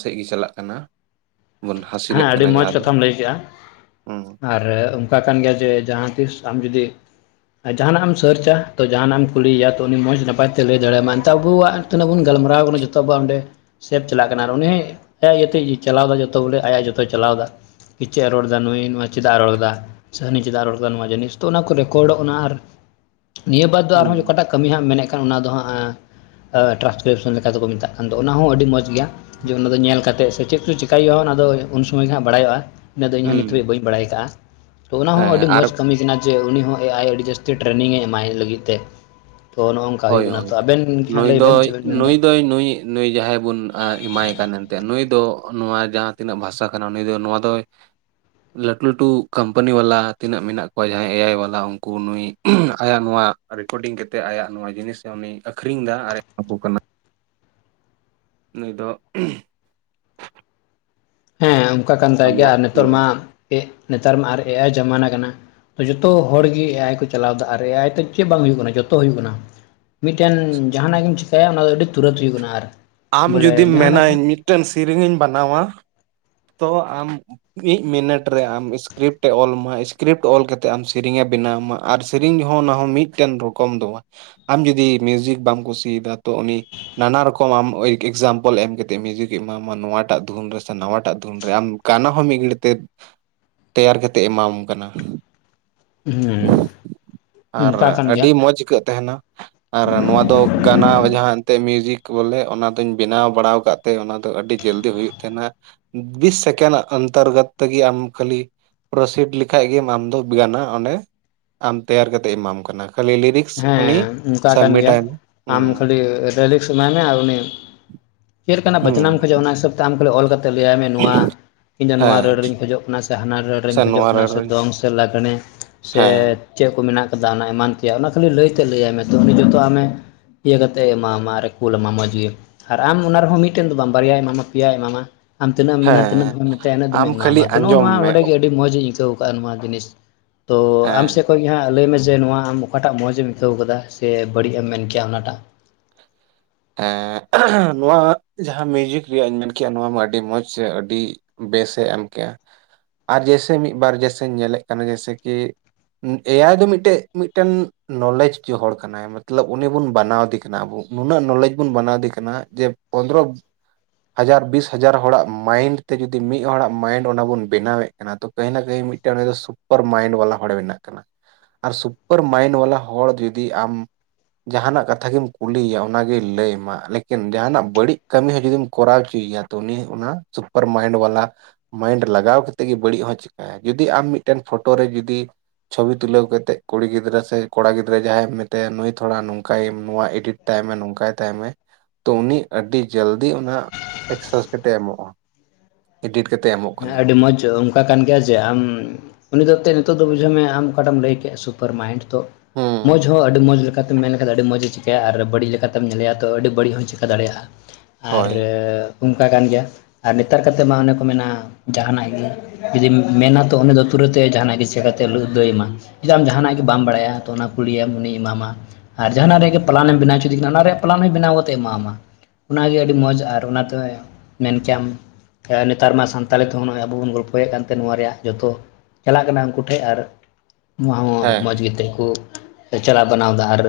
ᱥᱮᱫ ᱜᱮ ᱪᱟᱞᱟᱜ ᱠᱟᱱᱟ ᱵᱚᱱ
ᱦᱮᱸ
ᱦᱟᱹᱥᱤᱞᱮᱫ
ᱟᱹᱰᱤ
ᱠᱟᱱᱟ
ᱢᱚᱸᱡᱽ
ᱡᱟᱦᱟᱸ ᱫᱚ
ᱠᱟᱛᱷᱟᱢ ᱞᱟᱹᱭ ᱠᱮᱜᱼᱟ
ᱦᱮᱸ᱾
ᱟᱨ ᱚᱱᱠᱟ ᱠᱟᱱ ᱜᱮᱭᱟ ᱡᱮ ᱡᱟᱦᱟᱸ ᱛᱤᱥ ᱟᱢ ᱡᱩᱫᱤ ᱟᱨ ᱡᱟᱦᱟᱱᱟᱜ ᱮᱢ ᱥᱟᱨᱪᱟ ᱛᱚ ᱡᱟᱦᱟᱱᱟᱜ ᱮᱢ ᱠᱩᱞᱤᱭᱮᱭᱟ ᱛᱚ ᱩᱱᱤ ᱢᱚᱡᱽ ᱱᱟᱯᱟᱭ ᱛᱮ ᱞᱟᱹᱭ ᱫᱟᱲᱮᱭᱟᱢᱟ ᱮᱱᱛᱮ ᱟᱵᱚᱣᱟᱜ ᱡᱚᱛᱱᱟ ᱵᱚᱱ ᱜᱟᱞᱢᱟᱨᱟᱣ ᱠᱟᱱᱟ ᱡᱚᱛᱚ ᱟᱵᱚ ᱚᱸᱰᱮ ᱥᱮᱯᱽ ᱪᱟᱞᱟᱜ ᱠᱟᱱᱟ ᱟᱨ ᱩᱱᱤ ᱤᱭᱟᱹᱛᱮ ᱪᱟᱞᱟᱣ ᱮᱫᱟ ᱡᱚᱛᱚ ᱵᱚᱞᱮ ᱟᱭᱟᱜ ᱡᱚᱛᱚᱭ ᱪᱟᱞᱟᱣᱫᱟ ᱠᱤ ᱪᱮᱫ ᱮ ᱨᱚᱲ ᱮᱫᱟ ᱱᱩᱭ ᱱᱚᱣᱟ ᱪᱮᱫᱟᱜ ᱮ ᱨᱚᱲ ᱮᱫᱟ ᱥᱮ ᱦᱟᱱᱤ ᱪᱮᱫᱟᱜ ᱨᱚᱲ ᱫᱟ ᱱᱚᱣᱟ ᱡᱤᱱᱤᱥ ᱛᱚ ᱚᱱᱟ ᱠᱚ ᱨᱮᱠᱚᱨᱰᱚᱜ ᱠᱟᱱᱟ ᱟᱨ ᱱᱤᱭᱟᱹ ᱵᱟᱫ ᱫᱚ ᱟᱨᱦᱚᱸ
ᱦᱩᱸ
ᱚᱠᱟᱴᱟᱜ ᱠᱟᱹᱢᱤ ᱦᱟᱸᱜ ᱢᱮᱱᱮᱫ ᱠᱟᱱ ᱚᱱᱟ ᱫᱚ ᱦᱟᱸᱜ ᱴᱨᱟᱱᱥᱠᱨᱤᱯᱥᱚᱱ ᱞᱮᱠᱟᱛᱮᱠᱚ ᱢᱮᱛᱟᱜ ᱠᱟᱱ ᱫᱚ ᱚᱱᱟ ᱦᱚᱸ ᱟᱹᱰᱤ ᱢᱚᱡᱽ ᱜᱮᱭᱟ ᱡᱮ ᱚᱱᱟ ᱫᱚ ᱧᱮᱞ ᱠᱟᱛᱮᱜ ᱥᱮ ᱪᱮᱫ ᱪᱚ ᱪᱮᱠᱟᱹᱭ ᱦᱩᱭᱩᱜᱼᱟ ᱚᱱᱟ ᱫᱚ ᱩᱱ ᱥᱚᱢᱚᱭ ᱜᱮ ᱦᱟᱸᱜ ᱵᱟᱲᱟᱭᱚᱜᱼᱟ᱾ ᱤᱱᱟᱹᱜ ᱫᱚ ᱤᱧ ᱦᱚᱸ ᱱᱤᱛ
ᱦᱩᱸ
ᱦᱟᱹᱵᱤᱡ ᱵᱟᱹᱧ ᱵᱟᱲᱟᱭ ᱟᱠᱟᱟᱜᱼᱟ ᱛᱚ ᱚᱱᱟ ᱦᱚᱸ
ᱦᱮᱸ
ᱟᱹᱰᱤ
ᱟᱨ
ᱢᱚᱡᱽ ᱠᱟᱹᱢᱤ ᱠᱟᱱᱟ᱾ ᱡᱮ ᱩᱱᱤ ᱦᱚᱸ ᱮ ᱟᱭ ᱟᱹᱰᱤ ᱡᱟᱹᱥᱛᱤ ᱴᱨᱮᱱᱤᱝ ᱮ ᱮᱢᱟᱭ ᱞᱟᱹᱜᱤᱫ ᱛᱮ᱾ ᱛᱚ ᱱᱚᱜᱼ ᱱᱚᱝᱠᱟ
ᱦᱳᱭ
ᱦᱩᱭᱩᱜ ᱠᱟᱱᱟ ᱛᱚ ᱟᱵᱮᱱ ᱜᱮ ᱦᱟᱸᱜ ᱞᱟᱹᱭ ᱵᱮᱱ ᱪᱮᱫ ᱵᱮᱱ ᱢᱮᱱ ᱫᱟ
ᱫᱚ ᱱᱩᱭ ᱱᱩᱭ ᱡᱟᱦᱟᱸᱭ ᱵᱚᱱ ᱮᱢᱟᱭ ᱠᱟᱱ ᱮᱱᱛᱮ ᱱᱩᱭ ᱫᱚ ᱱᱚᱣᱟ ᱡᱟᱦᱟᱸ ᱛᱤᱱᱟᱹᱜ ᱵᱷᱟᱥᱟ ᱠᱟᱱᱟ ᱱᱩᱭ ᱫᱚ ᱱᱚᱣᱟ ᱫᱚ ᱞᱟᱹᱴᱩ ᱞᱟᱹᱴᱩ ᱠᱳᱢᱯᱟᱱᱤ ᱵᱟᱞᱟ ᱛᱤᱱᱟᱹᱜ ᱢᱮᱱᱟᱜ ᱠᱚᱣᱟ ᱡᱟᱦᱟᱸᱭ ᱮ ᱟᱭ ᱵᱟᱞᱟ ᱩᱱᱠᱩ ᱱᱩᱭ ᱟᱭᱟᱜ ᱱᱚᱣᱟ ᱨᱮᱠᱚᱨᱰᱤᱝ ᱠᱮᱛᱮᱫ ᱟᱭᱟᱜ ᱱᱚᱣᱟ ᱡᱤᱱᱤᱥᱮ ᱩᱱᱤᱭ ᱟᱹᱠᱷᱨᱤᱧ ᱫᱟ ᱟᱨᱮ ᱮᱢᱟ ᱠᱚ ᱠᱟᱱᱟ ᱱᱩᱭ ᱫᱚ᱾
ᱦᱮᱸ ᱚᱱᱠᱟ ᱠᱟᱱ ᱛᱟᱭ ᱜᱮᱭᱟ
ᱟᱵᱚᱣᱟᱜ
ᱟᱨ ᱱᱮᱛᱚᱨ
ᱦᱩᱸ
ᱢᱟ ᱱᱮᱛᱟᱨ ᱢᱟ ᱟᱨ ᱮ ᱟᱭ ᱡᱟᱢᱟᱱᱟ ᱠᱟᱱᱟ᱾ ᱡᱚᱛᱚ ᱦᱚᱲᱜᱮ ᱮ ᱟᱭ ᱠᱚ ᱪᱟᱞᱟᱣ ᱫᱟ ᱟᱨ ᱮ ᱟᱭ ᱫᱚ ᱪᱮᱫ ᱵᱟᱝ ᱦᱩᱭᱩᱜ ᱠᱟᱱᱟ ᱡᱚᱛᱚ ᱦᱩᱭᱩᱜ ᱠᱟᱱᱟ, ᱢᱤᱫᱴᱮᱱ ᱡᱟᱦᱱᱟᱜ ᱜᱮᱢ ᱪᱤᱠᱟᱭᱟ ᱚᱱᱟ ᱫᱚ ᱟᱹᱰᱤ ᱛᱩᱨᱟᱹᱛ ᱦᱩᱭᱩᱜ ᱠᱟᱱᱟ ᱟᱨ
ᱟᱢ
ᱵᱚᱞᱮ
ᱡᱩᱫᱤᱢ
ᱡᱟᱦᱟᱱᱟᱜ
ᱢᱮᱱᱟᱧ
ᱜᱮ
ᱢᱤᱫᱴᱮᱱ ᱥᱤᱨᱧᱤᱧ ᱵᱟᱱᱟᱣᱟ ᱛᱚ ᱟᱢ ᱢᱤᱫ ᱢᱤᱱᱤᱴ ᱨᱮ ᱟᱢ ᱤᱥᱠᱨᱤᱯᱴ ᱮ ᱚᱞᱢᱟ ᱤᱥᱠᱨᱤᱯᱴ ᱚᱞ ᱠᱟᱛᱮᱫ ᱟᱢ ᱥᱮᱨᱮᱧ ᱮ ᱵᱮᱱᱟᱣ ᱟᱢᱟ ᱟᱨ ᱥᱮᱹᱨᱮᱧ ᱦᱚᱸ ᱚᱱᱟ ᱦᱚᱸ ᱢᱤᱫᱴᱮᱱ ᱨᱚᱠᱚᱢ ᱫᱚ ᱵᱟ, ᱟᱢ ᱡᱩᱚᱫᱤ ᱢᱤᱭᱣᱩᱡᱤᱠ ᱵᱟᱢ ᱠᱩᱥᱤᱭ ᱫᱟ ᱛᱚ ᱩᱱᱤ ᱱᱟᱱᱟ ᱨᱚᱠᱚᱢ ᱟᱢ ᱳᱭᱮᱠ ᱮᱠᱥᱟᱢᱯᱮᱞ ᱮᱢ ᱠᱟᱛᱮᱫ ᱢᱤᱭᱩᱡᱤᱠ ᱮᱢᱟᱢᱟ ᱱᱚᱣᱟᱴᱟᱜ ᱫᱷᱩᱱ ᱨᱮᱥ ᱥᱮ ᱱᱟᱣᱟᱴᱟᱜ ᱫᱷᱩᱱ ᱨᱮ ᱟᱢ ᱠᱟᱱᱟ ᱦᱚᱸ ᱢᱤᱫ ᱜᱷᱟᱹᱲᱤᱡ ᱛᱮ ᱛᱮᱭᱟᱨ ᱠᱟᱛᱮᱫ ᱮᱢᱟᱢ ᱠᱟᱱᱟ᱾
ᱦᱮᱸ
ᱟᱨ
ᱚᱱᱠᱟ ᱠᱟᱱ ᱜᱮᱭᱟ
ᱟᱹᱰᱤ ᱢᱚᱡᱽ ᱟᱹᱭᱠᱟᱹᱜ ᱛᱟᱦᱮᱱᱟ, ᱟᱨ ᱱᱚᱣᱟ ᱫᱚ ᱜᱟᱱᱟ ᱡᱟᱦᱟᱸ ᱮᱱᱛᱮᱫ ᱢᱤᱭᱩᱡᱤᱠ ᱵᱚᱞᱮ ᱚᱱᱟ ᱫᱚᱧ ᱵᱮᱱᱟᱣ ᱵᱟᱲᱟᱣ ᱟᱠᱟᱫ ᱛᱮ ᱚᱱᱟ ᱫᱚ ᱟᱹᱰᱤ ᱡᱚᱞᱫᱤ ᱦᱩᱭᱩᱜ ᱛᱟᱦᱮᱸᱱᱟ, ᱵᱤᱥ ᱥᱮᱠᱮᱱᱰ ᱚᱱᱛᱚᱨᱜᱚᱛ ᱛᱮᱜᱮ ᱟᱢ ᱠᱷᱟᱹᱞᱤ ᱯᱨᱚᱥᱤᱰ ᱞᱮᱠᱷᱟᱡ ᱜᱮ ᱟᱢ ᱜᱟᱱᱟ ᱚᱸᱰᱮ ᱟᱢ ᱛᱮᱭᱟᱨ ᱠᱟᱛᱮᱫ ᱮᱢᱟᱢ ᱠᱟᱱᱟ ᱠᱷᱟᱹᱞᱤ ᱞᱤᱨᱤᱠ
ᱦᱮᱸ ᱚᱱᱠᱟ ᱠᱟᱱ ᱜᱮᱭᱟ
ᱦᱩᱸ
ᱟᱢ ᱠᱷᱟᱹᱞᱤ ᱨᱮᱤᱞᱤᱠᱥ ᱮᱢᱧᱭ ᱢᱮ ᱟᱨ ᱩᱱᱤ ᱪᱮᱫ ᱞᱮᱠᱟᱱᱟᱜ ᱵᱟᱡᱽᱱᱟᱢ
ᱦᱩᱸ
ᱠᱷᱚᱡᱚᱜ-ᱟ ᱚᱱᱟ ᱦᱤᱥᱟᱹᱵ ᱛᱮ ᱟᱢ ᱠᱷᱟᱹᱞᱤ ᱚᱞ ᱠᱟᱛᱮ ᱞᱟᱹᱭ ᱟᱭ ᱢᱮ ᱱᱚᱣᱟ ᱤᱧ ᱫᱚ ᱱᱚᱣᱟ
ᱦᱮᱸ
ᱨᱟᱹᱲᱨᱮᱧ ᱠᱷᱚᱡᱚᱜ ᱠᱟᱱᱟ ᱥᱮ ᱦᱟᱱᱟ
ᱥᱮ
ᱨᱟᱹᱲᱨᱮᱧ ᱠᱷᱚᱡᱚᱜ
ᱱᱚᱣᱟ
ᱠᱟᱱᱟ
ᱨᱟᱹᱲ
ᱥᱮ
ᱦᱮᱸ
ᱫᱚᱝ ᱥᱮ ᱞᱟᱜᱽᱬᱮ ᱥᱮ ᱪᱮᱫ ᱠᱚ ᱢᱮᱱᱟᱜ ᱠᱟᱫᱟ ᱚᱱᱟ ᱮᱢᱟᱱ ᱛᱮᱭᱟᱜ ᱚᱱᱟ ᱠᱷᱟᱹᱞᱤ ᱞᱟᱹᱭᱛᱮᱜ ᱞᱟᱹᱭᱟᱭ ᱢᱮ ᱛᱚ ᱩᱱᱤ ᱡᱚᱛᱚ ᱟᱢᱮ ᱤᱭᱟᱹ ᱠᱟᱛᱮᱜ ᱮ ᱮᱢᱟᱢᱟᱣ ᱢᱟ ᱟᱨᱮ ᱠᱩᱞ ᱟᱢᱟ ᱢᱚᱸᱡ ᱜᱮ ᱟᱨ ᱟᱢ ᱚᱱᱟ ᱨᱮᱦᱚᱸ ᱢᱤᱫᱴᱮᱱ ᱫᱚ ᱵᱟᱝ ᱵᱟᱨᱭᱟᱭ ᱮᱢᱟᱢᱟ ᱯᱮᱭᱟᱭ ᱮᱢᱟᱢᱟ ᱟᱢ ᱛᱤᱱᱟᱹᱜ ᱮᱢ ᱢᱮᱱᱟ ᱛᱱᱟᱹᱜ
ᱦᱮᱸ
ᱫᱷᱚᱢᱮᱢ ᱢᱮᱛᱭᱟ ᱤᱱᱟᱹᱜ ᱫᱚᱢᱮ
ᱟᱢ
ᱮᱢᱟᱣ
ᱠᱷᱟᱹᱞᱤ
ᱢᱟ ᱛ ᱱᱚᱜᱚ
ᱟᱸᱡᱚᱢ
ᱱᱚᱣᱟ
ᱢᱮ
ᱚᱰᱮ ᱜᱮ ᱟᱹᱰᱤ ᱢᱚᱡᱽ ᱤᱧ ᱤᱠᱟᱹᱣ ᱠᱟᱜ-ᱟ ᱱᱚᱣᱟ ᱡᱤᱱᱤᱥ ᱛᱚ ᱟᱢ
ᱦᱮᱸ
ᱥᱮᱫ ᱠᱷᱚᱱ ᱜᱮ ᱦᱟᱸᱜ ᱞᱟᱹᱭ ᱢᱮ ᱡᱮ ᱱᱚᱣᱟ ᱟᱢ ᱚᱠᱟᱴᱟᱜ ᱢᱚᱸᱡᱽ ᱮᱢ ᱤᱠᱟᱹᱣ ᱠᱟᱫᱟ ᱥᱮ ᱵᱟᱹᱲᱤᱡ ᱮᱢ ᱢᱮᱱ ᱠᱮᱭᱟ ᱚᱱᱟᱴᱟᱜ
ᱱᱚᱣᱟ ᱡᱟᱦᱟᱸ ᱢᱤᱣᱩᱡᱤᱠ ᱨᱮᱭᱟᱜ ᱤᱧ ᱢᱮᱱ ᱠᱮᱜ-ᱟ ᱱᱚᱣᱟ ᱢᱟ ᱟᱹᱰᱤ ᱢᱚᱡᱽ ᱥᱮ ᱟᱰᱤ ᱵᱮᱥᱮ ᱮᱢ ᱠᱮᱜ-ᱟ ᱟᱨ ᱡᱮᱭᱥᱮ ᱢᱤᱫᱵᱟᱨ ᱡᱮᱭᱥᱮ ᱧᱮᱞᱮᱫ ᱠᱟᱱᱟ ᱡᱮᱭᱥᱮ ᱠᱤ ᱮᱭᱟᱭ ᱫᱚ ᱢᱤᱫᱴᱮᱱ ᱢᱤᱫᱴᱮᱱ ᱱᱚᱞᱮᱡ ᱠᱚ ᱦᱚᱲ ᱠᱟᱱᱟᱭ᱾ ᱢᱚᱛᱞᱚᱵ ᱩᱱᱤ ᱵᱚᱱ ᱵᱟᱱᱟᱣᱫᱮ ᱠᱟᱱᱟ ᱟᱵᱚ ᱱᱩᱱᱟᱹᱜ ᱱᱚᱞᱮᱡᱽ ᱵᱚᱱ ᱵᱮᱟᱱᱟᱣᱫᱮ ᱠᱟᱱᱟ ᱡᱮ ᱯᱚᱸᱫᱨᱚ ᱦᱟᱡᱟᱨ ᱵᱤᱥ ᱦᱟᱡᱟᱨ ᱦᱚᱲᱟᱜ ᱢᱟᱭᱤᱱᱰ ᱛᱮ ᱡᱩᱫᱤ ᱢᱤᱫ ᱦᱚᱲᱟᱜ ᱢᱟᱭᱤᱱᱰ ᱚᱱᱟ ᱵᱚᱱ ᱵᱮᱱᱟᱣᱮᱫ ᱛᱚ ᱠᱟᱹᱦᱤᱱᱟ ᱠᱟᱹᱦᱤ ᱢᱤᱫᱴᱮᱱ ᱩᱱᱤ ᱫᱚ ᱥᱩᱯᱟᱨ ᱢᱟᱭᱤᱱᱰ ᱵᱟᱞᱟ ᱦᱚᱲᱮ ᱢᱮᱱᱟᱜ ᱠᱟᱱᱟ, ᱟᱨ ᱥᱩᱯᱟᱨ ᱢᱟᱭᱤᱱᱰ ᱵᱟᱞᱟ ᱦᱚᱲ ᱡᱩᱫᱤ ᱟᱢ ᱡᱟᱦᱟᱱᱟᱜ ᱠᱟᱛᱷᱟ ᱜᱮᱢ ᱠᱩᱞᱤᱭᱭᱟ, ᱚᱱᱟᱜᱮᱭ ᱞᱟᱹᱭᱢᱟ ᱞᱮᱠᱤᱱ ᱡᱟᱦᱟᱱᱟᱜ ᱵᱟᱹᱲᱤᱡ ᱠᱟᱹᱢᱤ ᱦᱚᱸ ᱡᱩᱫᱤᱢ ᱠᱚᱨᱟᱣ ᱦᱚᱪᱚᱭᱮᱭᱟ ᱛᱚ ᱩᱱᱤ ᱚᱱᱟ ᱥᱩᱯᱟᱨ ᱢᱟᱭᱤᱱᱰ ᱵᱟᱞᱟ ᱢᱟᱭᱤᱱᱰ ᱞᱟᱜᱟᱣ ᱠᱮᱛᱮᱜ ᱜᱮ ᱵᱟᱹᱲᱤᱡ ᱦᱚᱸ ᱪᱮᱠᱟ ᱡᱩᱫᱤ ᱟᱢ ᱢᱤᱫᱴᱮᱱ ᱯᱷᱳᱴᱳ ᱨᱮ ᱡᱩᱫᱤ ᱪᱷᱚᱵᱤ ᱛᱩᱞᱟᱹᱣ ᱠᱮᱛᱮᱜ ᱠᱩᱲᱤ ᱜᱤᱫᱽᱨᱟᱹ ᱥᱮ ᱠᱚᱲᱟ ᱜᱤᱫᱽᱨᱟᱹ ᱡᱟᱦᱟᱸᱭᱮᱢ ᱢᱮᱛᱟᱭᱟ ᱱᱩᱭ ᱛᱷᱚᱲᱟ ᱱᱚᱝᱠᱟᱭ ᱱᱚᱣᱟ ᱤᱰᱤᱴ ᱛᱟᱭ ᱢᱮ ᱱᱚᱝᱠᱟᱭ ᱛᱟᱭ ᱢᱮ ᱛᱚ ᱩᱱᱤ ᱟᱹᱰᱤ ᱡᱟᱹᱞᱫᱤ ᱚᱱᱟ ᱮᱠᱥᱮᱥ ᱠᱟᱛᱮᱜ ᱮᱢᱚᱜ-ᱟ᱾ ᱤᱰᱤᱴ ᱠᱟᱛᱮᱫ ᱮᱢ
ᱦᱮᱸ ᱟᱰᱤ ᱢᱚᱡ ᱚᱝ ᱠᱟ ᱠᱟᱱ ᱜᱮᱭᱟ ᱡᱮ ᱟᱢ ᱩᱱᱤ ᱫᱚ ᱛᱮ ᱱᱤᱛᱚᱜ ᱜᱮ ᱵᱩᱡᱷᱟᱹᱣ ᱢᱮ ᱟᱢ ᱚᱠᱟᱴᱟᱢ ᱞᱟᱹᱭ ᱠᱮᱜ-ᱟ ᱥᱩᱯᱟᱨ ᱢᱟᱭᱤᱱᱰ ᱛ ᱢᱚᱡᱽ
ᱦᱩᱸ
ᱦᱚᱸ ᱟᱹᱰᱤ ᱢᱚᱡᱽ ᱠᱟᱛᱮᱢ ᱢᱮᱱ ᱞᱮᱠᱷᱟᱡ ᱫᱚ ᱟᱹᱰᱤ ᱢᱚᱡ ᱪᱤᱠᱟᱭᱟ ᱟᱨ ᱵᱟᱹᱲᱤᱡ ᱞᱮᱠᱟᱛᱮᱢ ᱧᱮᱞᱮᱭᱟ ᱛᱳ ᱟᱹᱰᱤ ᱵᱟᱲᱤᱡ ᱦᱚᱭ ᱪᱮᱠᱟ ᱫᱟᱲᱮᱭᱟᱜ-ᱟ᱾ ᱟᱨ
ᱦᱳᱭ
ᱚᱱᱠᱟ ᱠᱟᱱ ᱜᱮᱭᱟ ᱟᱨ ᱱᱮᱛᱟᱨ ᱠᱟᱛᱮᱫ ᱢᱟ ᱚᱱᱮ ᱠᱚ ᱢᱮᱱᱟ ᱡᱟᱦᱟᱱᱟᱜ ᱜᱮ ᱡᱩᱫᱤᱢ ᱢᱮᱱᱟ ᱛᱚ ᱩᱱᱤ ᱫᱚ ᱛᱩᱨᱟᱹᱛᱮ ᱡᱟᱦᱟᱱᱟᱜ ᱜᱮ ᱪᱤᱠᱟᱛᱮ ᱞᱩᱫ ᱫᱚᱭ ᱮᱢᱟ ᱡᱩᱫᱤ ᱟᱢ ᱡᱟᱦᱟᱱᱟᱜ ᱜᱮ ᱵᱟᱢ ᱵᱟᱲᱟᱭᱟ ᱛᱚ ᱚᱱᱟ ᱠᱩᱞᱤᱭᱢ ᱩᱱᱤᱭ ᱮᱢᱟᱢᱟ ᱟᱨ ᱡᱟᱦᱟᱸᱟᱱᱟᱜ ᱨᱮᱜ ᱯᱞᱟᱱᱮᱢ ᱵᱮᱱᱟᱣᱪᱮᱫᱮ ᱠᱟᱱᱟ ᱚᱱᱟ ᱨᱮᱭᱟᱜ ᱯᱞᱟᱱ ᱦᱚᱸᱭ ᱵᱮᱱᱟᱣ ᱠᱟᱛᱮ ᱮᱢᱟᱮᱢᱟ᱾ ᱚᱱᱟᱜᱮ ᱟᱹᱰᱤ ᱢᱚᱡᱽ ᱟᱨ ᱚᱱᱟᱛᱮ ᱢᱮᱱ ᱠᱮᱭᱟᱢ ᱱᱮᱛᱟᱨ ᱢᱟ ᱥᱟᱱ ᱛᱟᱞᱮ ᱛᱮᱦᱚᱸ ᱱᱚᱜ-ᱚᱭ ᱟᱵᱩ ᱵᱩᱱ ᱜᱚᱞᱯᱷᱚᱭᱮᱫ ᱠᱟᱱᱛᱮ ᱱᱚᱣᱟ ᱨᱮᱭᱟᱜ ᱡᱚᱛᱚ ᱪᱟᱞᱟᱜ ᱠᱟᱱᱟ ᱩᱱᱠᱩ ᱴᱷᱮᱡ ᱟᱨ ᱱᱚᱣᱟ ᱦᱚᱸ
ᱦᱮᱸ
ᱢᱚᱡᱽ
ᱦᱮᱸ
ᱜᱮᱛᱮ ᱠᱚ ᱪᱟᱞᱟᱣ ᱵᱟᱱᱟᱣᱫᱟ ᱟᱨ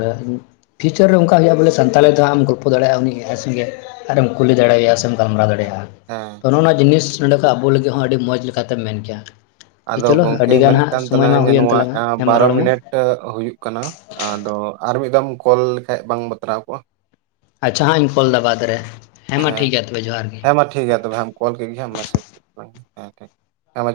ᱯᱷᱤᱭᱩᱪᱟᱨ ᱨᱮ ᱚᱱᱠᱟ ᱦᱩᱭᱩᱜ-ᱟ ᱵᱚᱞᱮ ᱥᱟᱱᱛᱟᱲᱤ ᱫᱚ ᱦᱟᱜ ᱮᱢ ᱜᱚᱞᱯᱚ ᱫᱲᱮᱭᱟᱜ-ᱟ ᱩᱱᱤ ᱟᱡ ᱥᱚᱸᱜᱮ᱾ ᱟᱛᱮᱢ ᱠᱩᱞᱤ ᱫᱟᱲᱮᱣᱟᱭ-ᱟ ᱥᱮᱢ ᱜᱟᱞᱢᱟᱨᱟᱣ ᱫᱟᱲᱮᱭᱟᱜ-ᱟ᱾
ᱦᱮᱸ,
ᱱᱚᱜ-ᱚ ᱱᱚᱣᱟ ᱡᱤᱱᱤᱥ ᱱᱚᱰᱮ ᱠᱷᱚᱱᱚᱡ ᱟᱵᱚ ᱞᱟᱹᱜᱤᱫ ᱦᱚᱸ ᱟᱹᱰᱤ ᱢᱚᱡᱽ ᱞᱮᱠᱟᱛᱮᱢ ᱢᱮᱱ ᱠᱮᱭᱟ᱾ ᱛᱚ
ᱟᱫᱚ
ᱪᱚᱞᱚ
ᱜᱚᱝᱠᱮ
ᱟᱹᱰᱤᱜᱟᱱ
ᱢᱮᱱᱮᱫ
ᱦᱟᱸᱜ
ᱠᱟᱱ
ᱥᱚᱢᱚᱭ
ᱛᱞᱟᱝ
ᱢᱟ
ᱤᱧ
ᱦᱩᱭᱮᱱ
ᱱᱚᱣᱟ
ᱛᱟᱞᱟᱝᱟ ᱦᱮᱸ ᱢᱟ
ᱵᱟᱨᱚ
ᱨᱚᱲ ᱢᱮ
ᱢᱤᱱᱤᱴ ᱦᱩᱭᱩᱜ ᱠᱟᱱᱟ᱾ ᱟᱫᱚ ᱟᱨ ᱢᱤᱫ ᱫᱷᱟᱣ ᱠᱚᱞ ᱞᱮᱠᱷᱟᱡ ᱵᱟᱝ ᱵᱟᱛᱨᱟᱣ ᱠᱚᱜ-ᱟ᱾
ᱟᱪᱪᱷᱟ ᱦᱟᱜ ᱤᱧ ᱠᱚᱞ ᱫᱟ ᱵᱟᱫᱽ ᱨᱮ᱾ ᱢᱟ ᱴᱷᱤᱠ
ᱦᱮᱸ
ᱜᱮᱭᱟ ᱛᱚᱵᱮ ᱡᱚᱦᱟᱨ ᱜᱮ
ᱦᱮᱸ ᱢᱟ ᱴᱷᱤᱠ ᱜᱮᱭᱟ ᱛᱚᱵᱮ ᱠᱚᱞ ᱠᱮᱫ ᱜᱮᱢ ᱢᱮᱥᱮᱡᱽ ᱦᱮᱸ ᱴᱷᱤᱠ ᱦᱮᱸ ᱢᱟ ᱡᱚᱦᱟᱨ᱾